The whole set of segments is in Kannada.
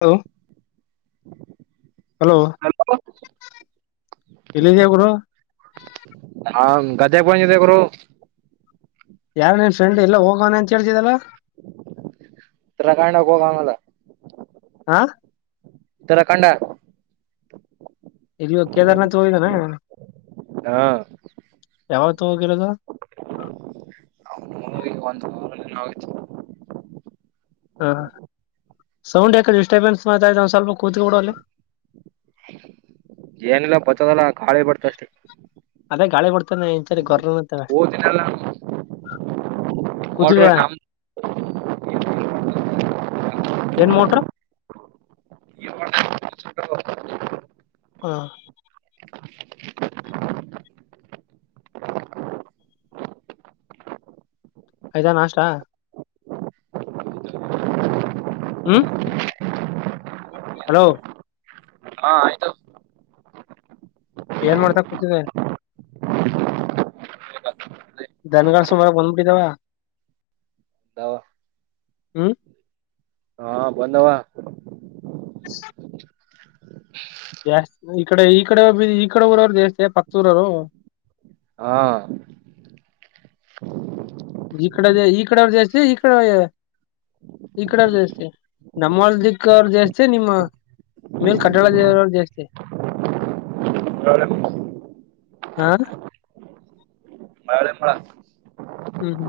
ಹಲೋ ಹಲೋ ಹ ಎಲ್ದ್ದೀಯಾ ಗುರು ನಾನ್ ಗದ್ದೆಗೆ ಬಂದಿದೆ ಗುರು. ಯಾರು ನೀನ್ ಫ್ರೆಂಡ್ ಎಲ್ಲೋ ಹೋಗವ್ನೆ ಅಂತ ಹೇಳ್ತಿದ್ದಲ್ಲ ರಾಘಣ್ಣಗೊಗವಲ್ಲ ಹಾ ಇತರ ಕಂಡ ಇಲ್ ಇವಾಗ್ ಕೇದಾರನಾಥಗ ಹೋಗಿದಾನಾ ಹಾ ಯವತ್ ಹೋಗಿರೋದು? ಮೂಗೆ ಒಂದು [unintelligible] ಆಯ್ತು ಹಾ ಸೌಂಡ್ ಯಾಕ ಡಿಸ್ಟರ್ಬೆನ್ಸ್ ಮಾತತ ಒಂದ್ ಸ್ವಲ್ಪ ಕೂತ್ ಬಿಡಲ್ಲಿ ಎನ್ ಲಾ ಪತ್ತೇದನ [unintelligible] ಕಾಳಿ ಬಡ್ತಷ್ಟೆ ಅದೇ ಗಾಳಿ ಬರ್ತ್ ಎನ್ಚರಿ ಗೊರ್ಲಾನ್ತವ್ ಓದಿನಲ್ಲ [unintelligible] ನೋಡ್ರ ಕುುದಲಯ ನಮ್ ಏನ್ ಮೋಟ್ರು? ಏನ್ ಮಾಡ್ [inaudible] ಹಾ ಆಯ್ತಾ ನಾಷ್ಟಾ? ಹ್ಮ ಹಲೋ ಹಾ ಆಯ್ತು ಏನ್ ಮಾಡ್ತಾ ಕೂತಿದೆ? ಧನಗ ಸುಮಾರಾಗ್ ಬಂದ್ಬಿಟ್ಟಿದ್ದಾವ, ಹ್ಮ್ ಹಾ ಬಂದವಾ ಜಾಸ್ತಿ ಈ ಕಡೆ ಈ ಕಡೆ ಊರವ್ರು ಜಾಸ್ತಿಯ ಪಕ್ದ್ ಊರೋರು? ಹಾ ಈ ಕಡೆದೆ, ಈ ಕಡೆ ಅವ್ರ ಜಾಸ್ತಿ ಈ ಕಡೆ ಈ ಕಡೇವ್ರ ಜಾಸ್ತಿ ನಮ್ವಲ್ ದಿಕ್ಕವ್ರ್ ಜಾಸ್ತಿ ನಿಮ್ಮ ಮೇಲ್ ಕಟ್ಟೆ ಒಳ್ಗ್ ಇರೋವ್ರು ಜಾಸ್ತಿ ಹಾ ಮಳೆ ಮಳ ಹ್ಮ್ ಹ್ಮ್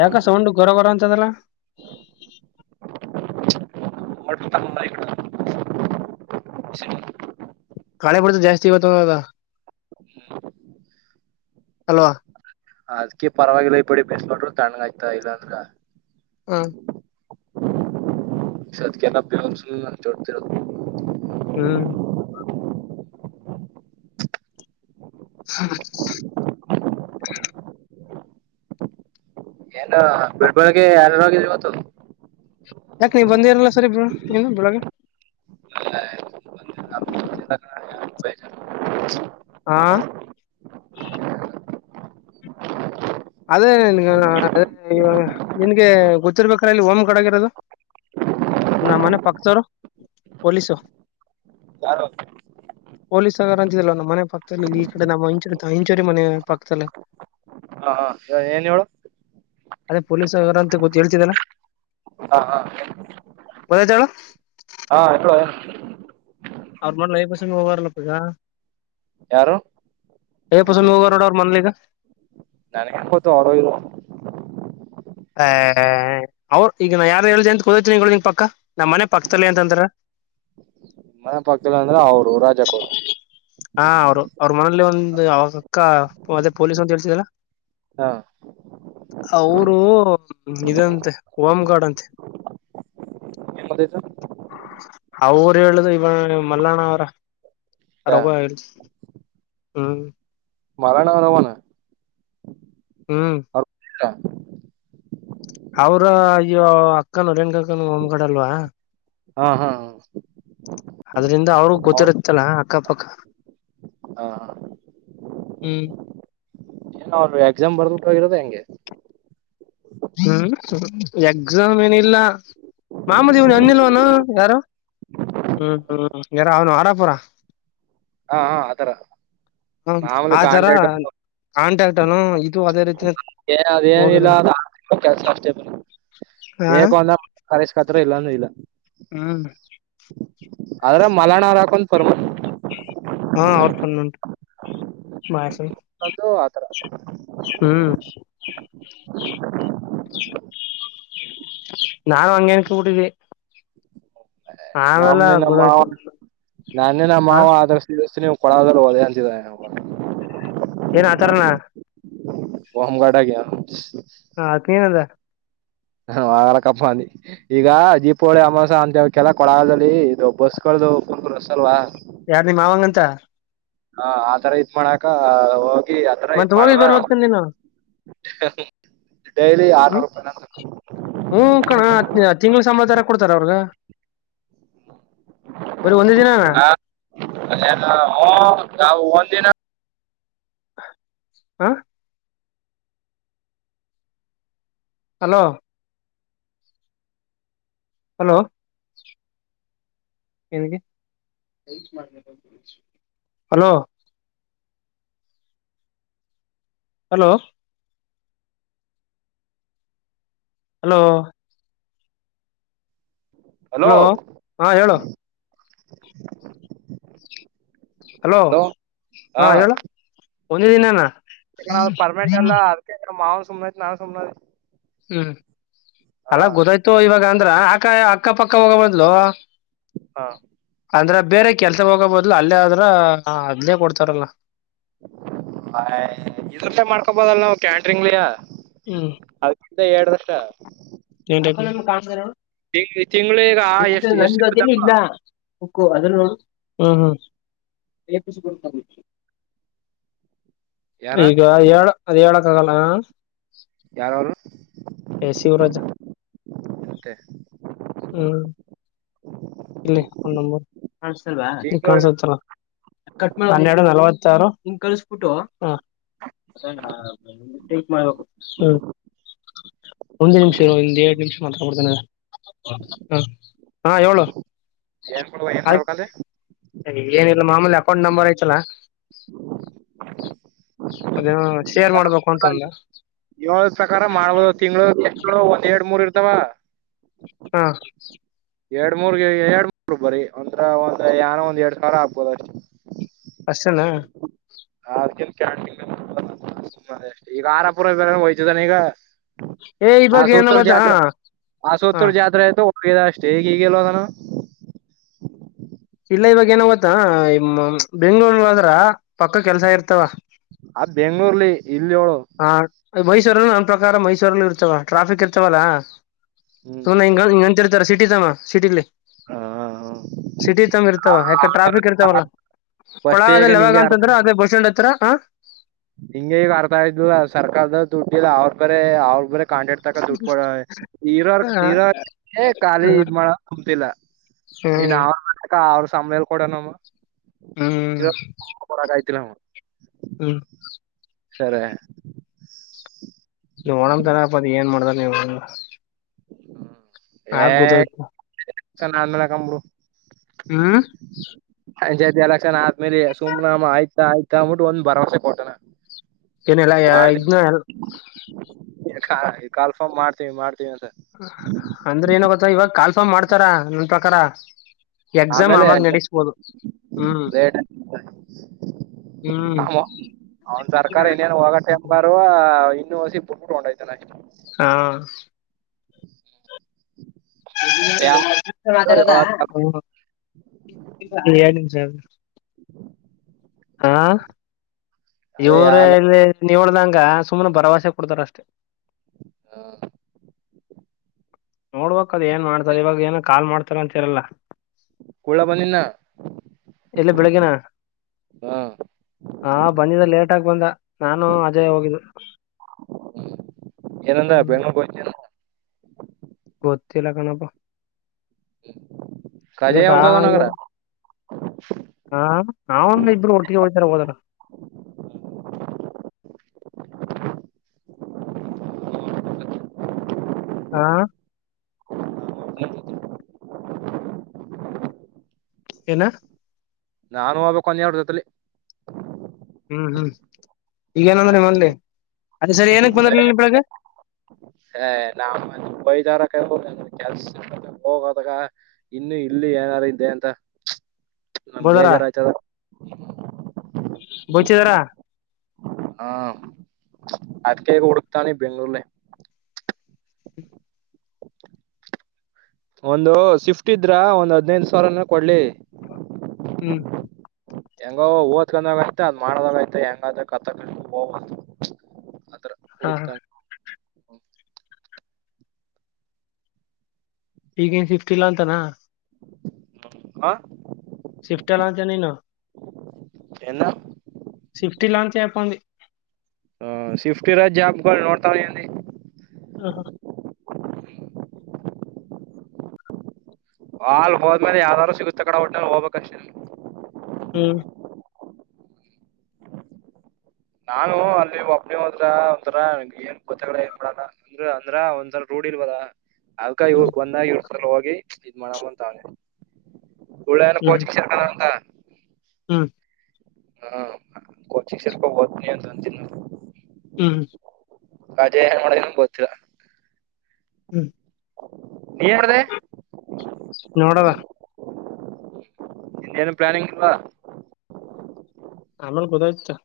ಯಾಕ ಸೌಂಡ್ ಗೊರ ಗೊರ ಅಂತದಲ್ಲ ಕಾಳೆ ಬಡತ ಜಾಸ್ತಿ ಇಗತ್ತು ಅದ ಅಲ್ವಾ ಅದ್ಕಿ ಪರವಾಗಿಲ್ಲ ಇ ಬಿಡಿ ಬಸ್ಬಟ್ರರು ತಣ್ಣಗ ಆಯ್ತಾ ಇಲ್ಲಾಂದ್ರ ಹ್ಮ ಸದ್ಕೆಲ್ಲ ಪಿವಂಸು [unintelligible] ಜೋಡ್ತಿರ ಹ್ಮ್ ಹ್ಮ ಎಲ್ಲ ಬೆಳ್ಬೆಳ್ಗೆ ಎಲ್ಲೋಗಿ ಓತು ಯಾಕ ನೀವ ಬಂದೇ ಇರಲ್ಲ ಸರಿ ಏನು ಬೆಳಗ್ಗೆ ಆಹ್ ಅದೇ ನಿನ್ಗೆ ನಿನ್ಗೆ ಗೊತ್ತಿರ್ಬೇಕ್ರ ಇಲ್ಲಿ ಓಮ ಕಡಗಿರೋದು ನಮ್ಮ ಮನೆ ಪಕ್ದವರು ಪೋಲೀಸು ಯಾರು ಪೊಲೀಸಗಾರ ಅಂತಿದಲ್ವ ನಮ್ಮ ಮನೆ ಪಕ್ಕದಲ್ಲಿ ಈ ಕಡೆ ನಮ್ಮ ಹಂಚೂರಿ ಇಂಚೋರಿ ಮನೆ ಪಕ್ಕದಲ್ಲಿ ಹ ಏನ್ ಹೇಳೂ ಅದೇ ಪೊಲೀಸು ಯಾರಂತ ಗೊತ್ತ ಹೇಳ್ತಿದರ, ಹಾ ಹಾ ಗೊತ್ತಾಯ್ತ? ಹಾ [unintelligible] ಅವ್ರ್ ಮಗ್ಳು ಹೈಯರ್ ಪಾಸಿಷನ್ಗೆ ಹೋಗಾರಲ್ಲಪ್ಪ ಈಗ ಯಾರು [unintelligible] ರ್ನೋಡು ಅವ್ರ್ ಮನ್ಲಿಗ ಇಪ್ಪತ್ತು ಆರು ಏಳ್ ಅಹ ಅವ್ರು ಈಗ ನಾ ಯಾರು ಹೇಳ್ದ ಅಂತ ಕೂದತನಿ ನಿಂಗ ಪಕ್ಕ ನಮ್ಮ್ ಮನೆ ಪಕ್ಕದಲ್ಲಿ ಅಂತಂದ್ರ ಮನೆ ಪಕ್ದಲ್ ಅಂದ್ರೆ ಅವ್ರು ರಾಜಪ್ಪೋರು ಹಾ ಅವ್ರು, ಅವ್ರ್ ಮನೆಲ್ಲಿ ಒಂದು ಅವ್ರ್ ಅಕ್ಕ ಮತ್ತೆ ಪೊಲೀಸ್ ಅಂತೇಳ್ತಿದಲ್ಲ ಹಾ ಅವ್ರೂ ಓ ಇದಂತೆ ಓಮ್ಗಾರ್ಡ್ ಅಂತೆ [unintelligible] ಅವರು ಹೇಳುದು ಇವ ಮಲ್ಲಾಣ. [unintelligible] ಅ ರೋವ್ವಾ ಹೇಳ್ದ್ ಹ್ಮ. ಮರಣಾರವನ. ಹ್ಮ್ ಅವ್ರ ಅಯ್ಯೋ ಅಕ್ಕನ [unintelligible] ಒಮ್ಗಡ ಅಲ್ವಾ. ಹಾ ಹಾ. ಅದ್ರಿಂದ ಅವ್ರೂ ಅವ್ರ ಗೊತ್ತಿರುತ್ತಲ್ಲ ಅಕ್ಕಪಕ್ಕ ಹಾ ಹ್ಮ್ ಏನ ಅವರು ಎಕ್ಸಾಮ್ ಬರ್ದಬಿಟ್ಟುೋಗಿರದ ಹೆಂಗೆ ಹ್ಮ್ ಹುಂ ಎಕ್ಸಾಮ್ ಏನಿಲ್ಲ ಮಾಮದಿ ಇವ್ನು ಅನ್ನಿಲ್ವನು ಯಾರು ಹ್ಮ್ ಹ್ಮ್ ಯಾರ ಅವನು ಆರಪುರ. ಹಾ ಹಾ ಆತರ ಹ ಮಾಮೂಲಿ ಆ ಜರ ಕಾಂಟ್ರಾಕ್ಟ್ ಕಾಂಟ್ಯಾಕ್ಟ್ ಅನ್ನು ಇದು ಅದೇ ರೀತಿ. ಏ ಹೋಗಿರ ಅದೇಏನಿಲ್ಲ ಅದ್ ಅ ಕೆಲಸ ಅಷ್ಟೇ [unintelligible] ಹ ಬೇಗಂದ್. [unintelligible] ಹತ್ರ ಇಲ್ಲಾ ಅಂದ್ರೆ ಇಲ್ಲಾ. ಹ್ಮ್ ಆದ್ರ ಮಲ್ಲಾಣ್. [unintelligible] ಪ್ರಮನ್. ಹಾ ಅವ್ರ ಪಣಂಟು ಮಹೇಸಣ್ಣ ಒಂದು ಆತರ ಹ್ಮ್ ನಾನು ಹಂಗೆ ಅನ್ಕಬುಟಿದ್ದೆ ನಮ್ಮ್ನೆ ನಮ್ಮ ಮಾವ ನಾನೇ ನಮ್ಮ ಹ ಮಾವ ಆದ್ರ ಸಿಸ್ ನೀವ್ ಕೊಳ್ಳಾಗಲ್ದಾವ್ರು ಅದೇ ಅಂತಿದ ವ. ಏನ್ ಆತರನ. ಒಂಗಡಾಗ ಯಣ್. ಹಾ ಆತ್ ಏನದ್. ಹೂ ಹೊಳ್ಕ್ಕಪ್ಪ ಅಂದಿ ಈಗ ದೀಪೋಳಿ ಅಮಾಸ ಅಂತವ ಕೆಲ್ಲ ಕೊಳ್ಳಗಾಲ್ದಲ್ಲಿ ಇದು ಬಸ್ಗಳ್ದು ಫುಲ್ ರಸ್ಸ ಅಲ್ವಾ. ಯಾರ್ ನಿನ್ ಮಾವಂಗಂತ. ಹ ಆತರ ಇದ್ ಮಾಡಾಕ. [unintelligible] ಆತರ ಇದ್ ಮತ್ ಹೋಗಿ ಮಾಡ್ರ ಬರ್ಬೇಕ ನೀನು ಡೈಲಿ ಆರ್ನೂರು ರೂಪಾಯ ಹ್ಮ ಕಣ ತಿಂಗಳ ಸಂಂಬತ್ ತರ ಕೊಡ್ತಾರ ಅವ್ರಗ ಬರಿ ಒಂದು ದಿನ ಅಲ್ಲ ಹ ಗಾವು ಒಂದಂದಿನ ಹ ಹಲೋ ಹಲೋ ಏನುಗೆ hello hello hello. Hello hello ಹೇಳೋ. ಹಲೋ ಹಾ ಹೇಳ್. ಕೊನೆ ದಿನನಾ ಇಲ್ಲ ಕಣಾ ಅದು ಪರ್ಮನೆಂಟ್ ಅಲ್ಲ ಅದ್ಕೆ ಸುಮ್ನಾಯ್ತ್ ನಾವು ಸುಮ್ನದ್ವಿ ಹ್ಮ್ ಅಲಾ ಗೊತ್ತಾಯ್ತು ಇವಾಗ ಅಂದ್ರ ಆಕಾಯ ಅಕ್ಕ ಪಕ್ಕ ಹೋಗೋ ಬದ್ಲು ಹಾ ಅಂದ್ರ ಬೇರೆ ಕೆಲ್ಸ ಹೋಗಬಹದು ಇಲ್ಲ ಅಲ್ಲೇ ಆದ್ರ ಅದನೇ ಕೊಡ್ತಾರಲ್ಲ ಹ ಇದ್ರಲ್ಲೇ ಮಾಡ್ಕೋಬಹುದು ಅಲ್ವಾ ನಾವು ಕ್ಯಾಂಟ್ರಿಂಗ್ಲಯ ಹ್ಮ ಇದೆ ಎರ್ಡ್ ವರ್ಷ ತಿಂಗ್ ತಿಂಗಳು ಈಗ [unintelligible] ಎಷ್ಟ್ ಎಷ್ಟ್ ನಂಗದೇನ್ ಸಿಕ್ಕುದಪ್ಪ ಇಲ್ಲಾ ಹಕೋ ಅದುನ್ನ ಹ್ಮ್ ಹ್ಮ್ ಯಾರ [inaudible] ಈಗ ಏಳ ಅದೇಳ ಹಲ್ಲ ಯಾರವರು ಹೇ ಶಿವರಾಜ ಮತ್ತೆ ಹ್ಮ್ ಇಲ್ಲಿ ಅವ್ನ್ ನಂಬರ್ ಕಾಣಿಸ್ತಿಲ್ವಾ, ಈಗ ತಿಂಗಳು ಕಾಣ್ಸ್ತೈತಲ ಹನ್ನೆರಡು ನಲ್ವತ್ತಾರು ಹ್ ಒಂದು ನಿಮಿಷ ಇರು ಒಂದೆರಡು ನಿಮಿಷ ಮಾತಾಡ್ ಬಿಡ್ತೀನಿ ಹ ಹಾ ಹೇಳು ಏನ್ ಮಾಡುವ ಏನ್ ಆಯ್ತು ಮಾಡಬೇಕಾದ್ರೆ ಏನಿಲ್ಲ ಮಾಮೂಲಿ ಅಕೌಂಟ್ ನಂಬರ್ ಆಯ್ತಲ್ಲಾ ಅದೇನೋ ಶೇರ್ ಮಾಡ್ಬೇಕು ಅಂತಂದ ಏಳು ಪ್ರಕಾರ ಮಾಡ್ಬೋದು ತಿಂಗಳು ಎಷ್ಟ ಒಂದ ಎರಡ್ ಮೂರ್ ಇರ್ ತ್ತವಾ ಹಾ ಎರಡ್ ಮೂರ್ಗೆ ಎರಡ್ ಮೂರು ಬರಿ ಅಂದ್ರ ಏನೋ ಒಂದ್ ಎರಡ್ ಸಾವಿರ ಆಗ್ಬೋದು ಅಷ್ಟೆ ಅಷ್ಟೇನಾ ಅದ್ಯಾ ಅಷ್ಟೇ ಈಗ ಆರಪುರ ಹೊಯ್ತಿದ್ದಾನ ಈಗ ಏ ಇವಾಗ ಏನ ಆಸೋತ್ತರ ಗೊತ್ತಾ ಜಾತ್ರೆ ಹ ಆಶುತ್ತರ ಜಾತ್ರೆ ಆಯ್ತು [unintelligible] ಇಲ್ಲ ಇವಾಗ ಏನು ಗೊತ್ತಾ ಬೆಂಗಳೂರ್ ಹೋದ್ರ ಪಕ್ಕ ಕೆಲ್ಸ ಇರ್ತಾವ ಆ ಬೆಂಗ್ಳೂರ್ಲ್ಲಿ ಇಲ್ಲಿ ಹೇಳು ಹಾ ಮೈಸೂರಲ್ಲ ನನ್ ಪ್ರಕಾರ ಮೈಸೂರಲ್ಲ ಇರ್ತವ ಟ್ರಾಫಿಕ್ ಇರ್ತವಲ್ಲಾ ಹ್ಮ್ [unintelligible] ಸಿಟಿ ಜನ ಸಿಟಿಲ್ಲಿ ಸಿಟಿ ತನ ಇರ್ತಾವ ಯಾಕೆ ಹ ಟ್ರಾಫಿಕ್ ಇರ್ತವಲ್ಲ ಫಸ್ಟ್ ಈಗ ಕೊಳಾಗದಲ್ಲಿ ಯಾವಾಗ ಅಂತಂದ್ರ ಅದೆ ಬಸ್ ಸ್ಟ್ಯಾಂಡ್ ಹತ್ರ ಹಾ ಹಿಂಗ ಈಗ ಅರ್ಥ ಇದ್ ಸರ್ಕಾರದ ದುಡ್ಡಿಲ್ಲ ಅವ್ರ ಬರ ಅವ್ರ ಬರ ಕಾಂಡ ಇಡ್ತಕ ದುಡ್ಡು ಕೊಡ ಇರರ್ರ ಖಾಲಿ ಹ್ಮ್ ಇದ್ ಮಾಡ ಕುಮ್ತಿಲ್ಲ ಇನ್ ಮಾಡ ಅವ್ರ [unintelligible] ಹ್ಮ್ ಕೊಡಕ್ ಆಯ್ತಿಲ್ಲ ನಮ್ ಹ್ಮ್ ಸರಿ ನೀವು ಏ ಚನ ಆಮೇಲೆ ಹಾಕನ ಬಿಡು ಹ್ಮ್ ಪಂಚಾಯಿತಿ ಎಲೆಕ್ಷನ್ ಆದ್ಮೇಲೆ ಸುಮನಾಮ ಆಯ್ತಾ ಆಯ್ತಾ ಅಂದಬಿಟ್ಟ ಒಂದು ಭರವಸೆ ಕೊಟ್ಟಣ ಏನೆಲ್ಲಾ ಇದ್ನ್ನ [inaudible] ಕಾಲ್ಫ್ ಮಾಡ್ತತಿವಿ ಮಾಡ್ವಿ ಅಂದ್ರೆ ಏನಾಗತ್ತ ಇವಾಗ ಕಾಲ್ಫಾಮ್ ಮಾಡ್ತಾರ ನಂದ ಪ್ರಕಾರ ಎಕ್ಸಾಮ್ ಆಮೇಲೆ ಆಮಾಗ ನಡೆಸ್ಬೋದು ಹ್ಮ್ ಹ್ಮ್ ಅವನ್ ಸರ್ಕಾರ ಇನೇನ್ ಹೋಗಟೆಂಬರುವ ನ ಬು ಬುಡಡ ಇದನೆ ಹಾ ಯಾವ್ದು ಮಾತಾಡದ ಏಳ [inaudible] ಹಾ ಅದೇ ಇವ್ರೇ ಯಾಲ ಎಲ್ಲಿ ನೀವಳ್ದಂಗ ಸುಮ್ ಭರವಸೆ ಕೊಡ್ತಾರ್ ಅಷ್ಟೇ ಹಾ ನೋಡ್ಬೇಕ್ ದ ಏ ಮಾಡ್ತಾ ಇವಾಗ ಏನ್ ಕಾಲ್ ಮಾಡ್ಬೇಕ್ ತಕನ್ ಚೇರಲ್ಲ ಕುಳ್ಳ ಬಂದಿನ ಎಲ್ಲಿ ಬೆಳಗ್ಗೆನಾ. ಹ ಹಾ ಲೇಟಾಗ್ ಬಂದ. ನಾನು ಅಜಯ ಹೋಗಿದ್ದೋ ಏನಂದ ಹೂ ಬೆಂಗ್ಳೂರ್ಗ್ [inaudible] ತಿಲ್ಲಕಣಪ್ಪ ಕಜಯ ಹೌತುಹಂಗಾರೆ [inaudible] ಅವರಿಬ್ರೂ ಒಟ್ಟಿಗೆ ಹೋಗ್ತಾರೆ ಹೋದಾಗ. ಹಾ ಏನ ನಾನು ಹೋಗ್ಬೇಕು ಅಂಗೆ ಅವ್ರ್ ಜೊತೇಲಿ. ಹ್ಮ್ ಹ್ಮ್ ಹ ಈಗೇನಂದ್ರ ನಿಮ್ಮಲ್ಲಿ ಅದೇ ಸರಿ ಏನಕ್ ಬಂದ್ರ ಇಲ್ಲಿ ಬೆಳಗ್ಗೆ ಹ ನಮ್ಮ ಬೈದರ ಕೆಲ್ಸ ಹೋಗದಾಗ ಇನ್ನು ಇಲ್ಲಿ ಏನಾರು ಇದ್ದೆ ಅಂತ ನಮ್ ಬೋದಾರ ಬೇಜಾರ ಆಯ್ತ ಬಚಿಿದ್ದಾರ ಹಾ ಅದ್ಕೇಗ ಹುಡುಕ್ತಾನೆ ಬೆಂಗಳೂರ್ಲ್ಲ ಒಂದು ಶಿಫ್ಟ್ ಇದ್ರ ಒಂದ್ ಹದ್ಿನೈದು ಸಾವಿರನ ಕೊಡ್ಲಿ ಹ್ಮ್ ಹೆಂಗ ಓದ್ಕೊಂಡಾಗೈತೆ ಅದ್ ಮಾಡದಾಗೈತೆ ಹೆಂಗಾದ ಕತ್ತಕ ಹ ಹಾ ಹಾ ಈಗೇನ್ ಸಿಫ್ಟಿ ಇಲ್ಲಾ ಅಂತಾನ ಹಾ ಶಿಫ್ಟಲ್ಲ ಅಂತನ ನ ಎನ್ನ ಶಿಫ್ಟಿ ಲಾಂಚ್ ಅಯಪಿ ಆ ಶಿಫ್ಟ್ ಇರದ ಗುಳ್ನ ನೋಡ್ತಿದೀನಿ. ಹ ಹ [unintelligible] ಹಾಲ್ ಹೋದ್ಮೇಲೆ ಯಾವ್ದಾರೂ ಸಿಗುತ್ತೆ ಕಡೆ ಒಟ್ಟಲ್ಲಿ ಹೋಗ್ಬೇಕಕ್ ಅಷ್ಟೇಲ್ಲಿ ಹ್ಮ ನಾನು ಅಲ್ಲಿ ಒಬ್ನ ಹದ್ರ ಒಂಂತರಾ ಏನ್ ಗೊತ್ತಾಗ ಏನ್ ಮಾಡಲ್ಲ ಅಂದ್ರ ಅಂದ್ರ ಒಂದ್ಸಲ ರೋಡಿ ಇಲ್ವಲ್ಲ. ಅದಕ್ಕ ಹ್ಮ್ ಇದುಕ್ಕೆ ಒಂದಗಿರ್ ಸಲುವಾಗಿ ಮಾಡೋಣ ಅಂತ ಅಂದೆ. ಉಳ್ಳೆನು ಹ್ಮ್ ಕೋಚಿಂಗ್ ಸೆಂಟರಂತಾ ಹ್ಮ್ ಹು ಕೋಚಿಂಗ್ ಸ್ವಲ್ಪ ಓದ್ತೀನಿ ಅಂತಿದ್ನಪ್ಪ. ಹ್ಮ್ ಇದೇನೇ ಮಾಡಿದ್ದಾನೆ ಗೊತ್ತಿಲ್ಲ. ಹ್ಮ್ ಏನ್ ಮಾಡ್ದೆ ನೋಡದ ಇನ್ನೇನು ಪ್ಲಾನಿಂಗ್ ಇಲ್ವಾ ಆಮೇಲ್ ಗೊತ್ತಾಯಿತ್ ತಾ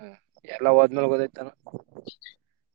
ಹ್ಮ್ ಎಲ್ಲಾ ಹೋದ್ಮೇಲ್ ಹಓದೈತಾನ [inaudible]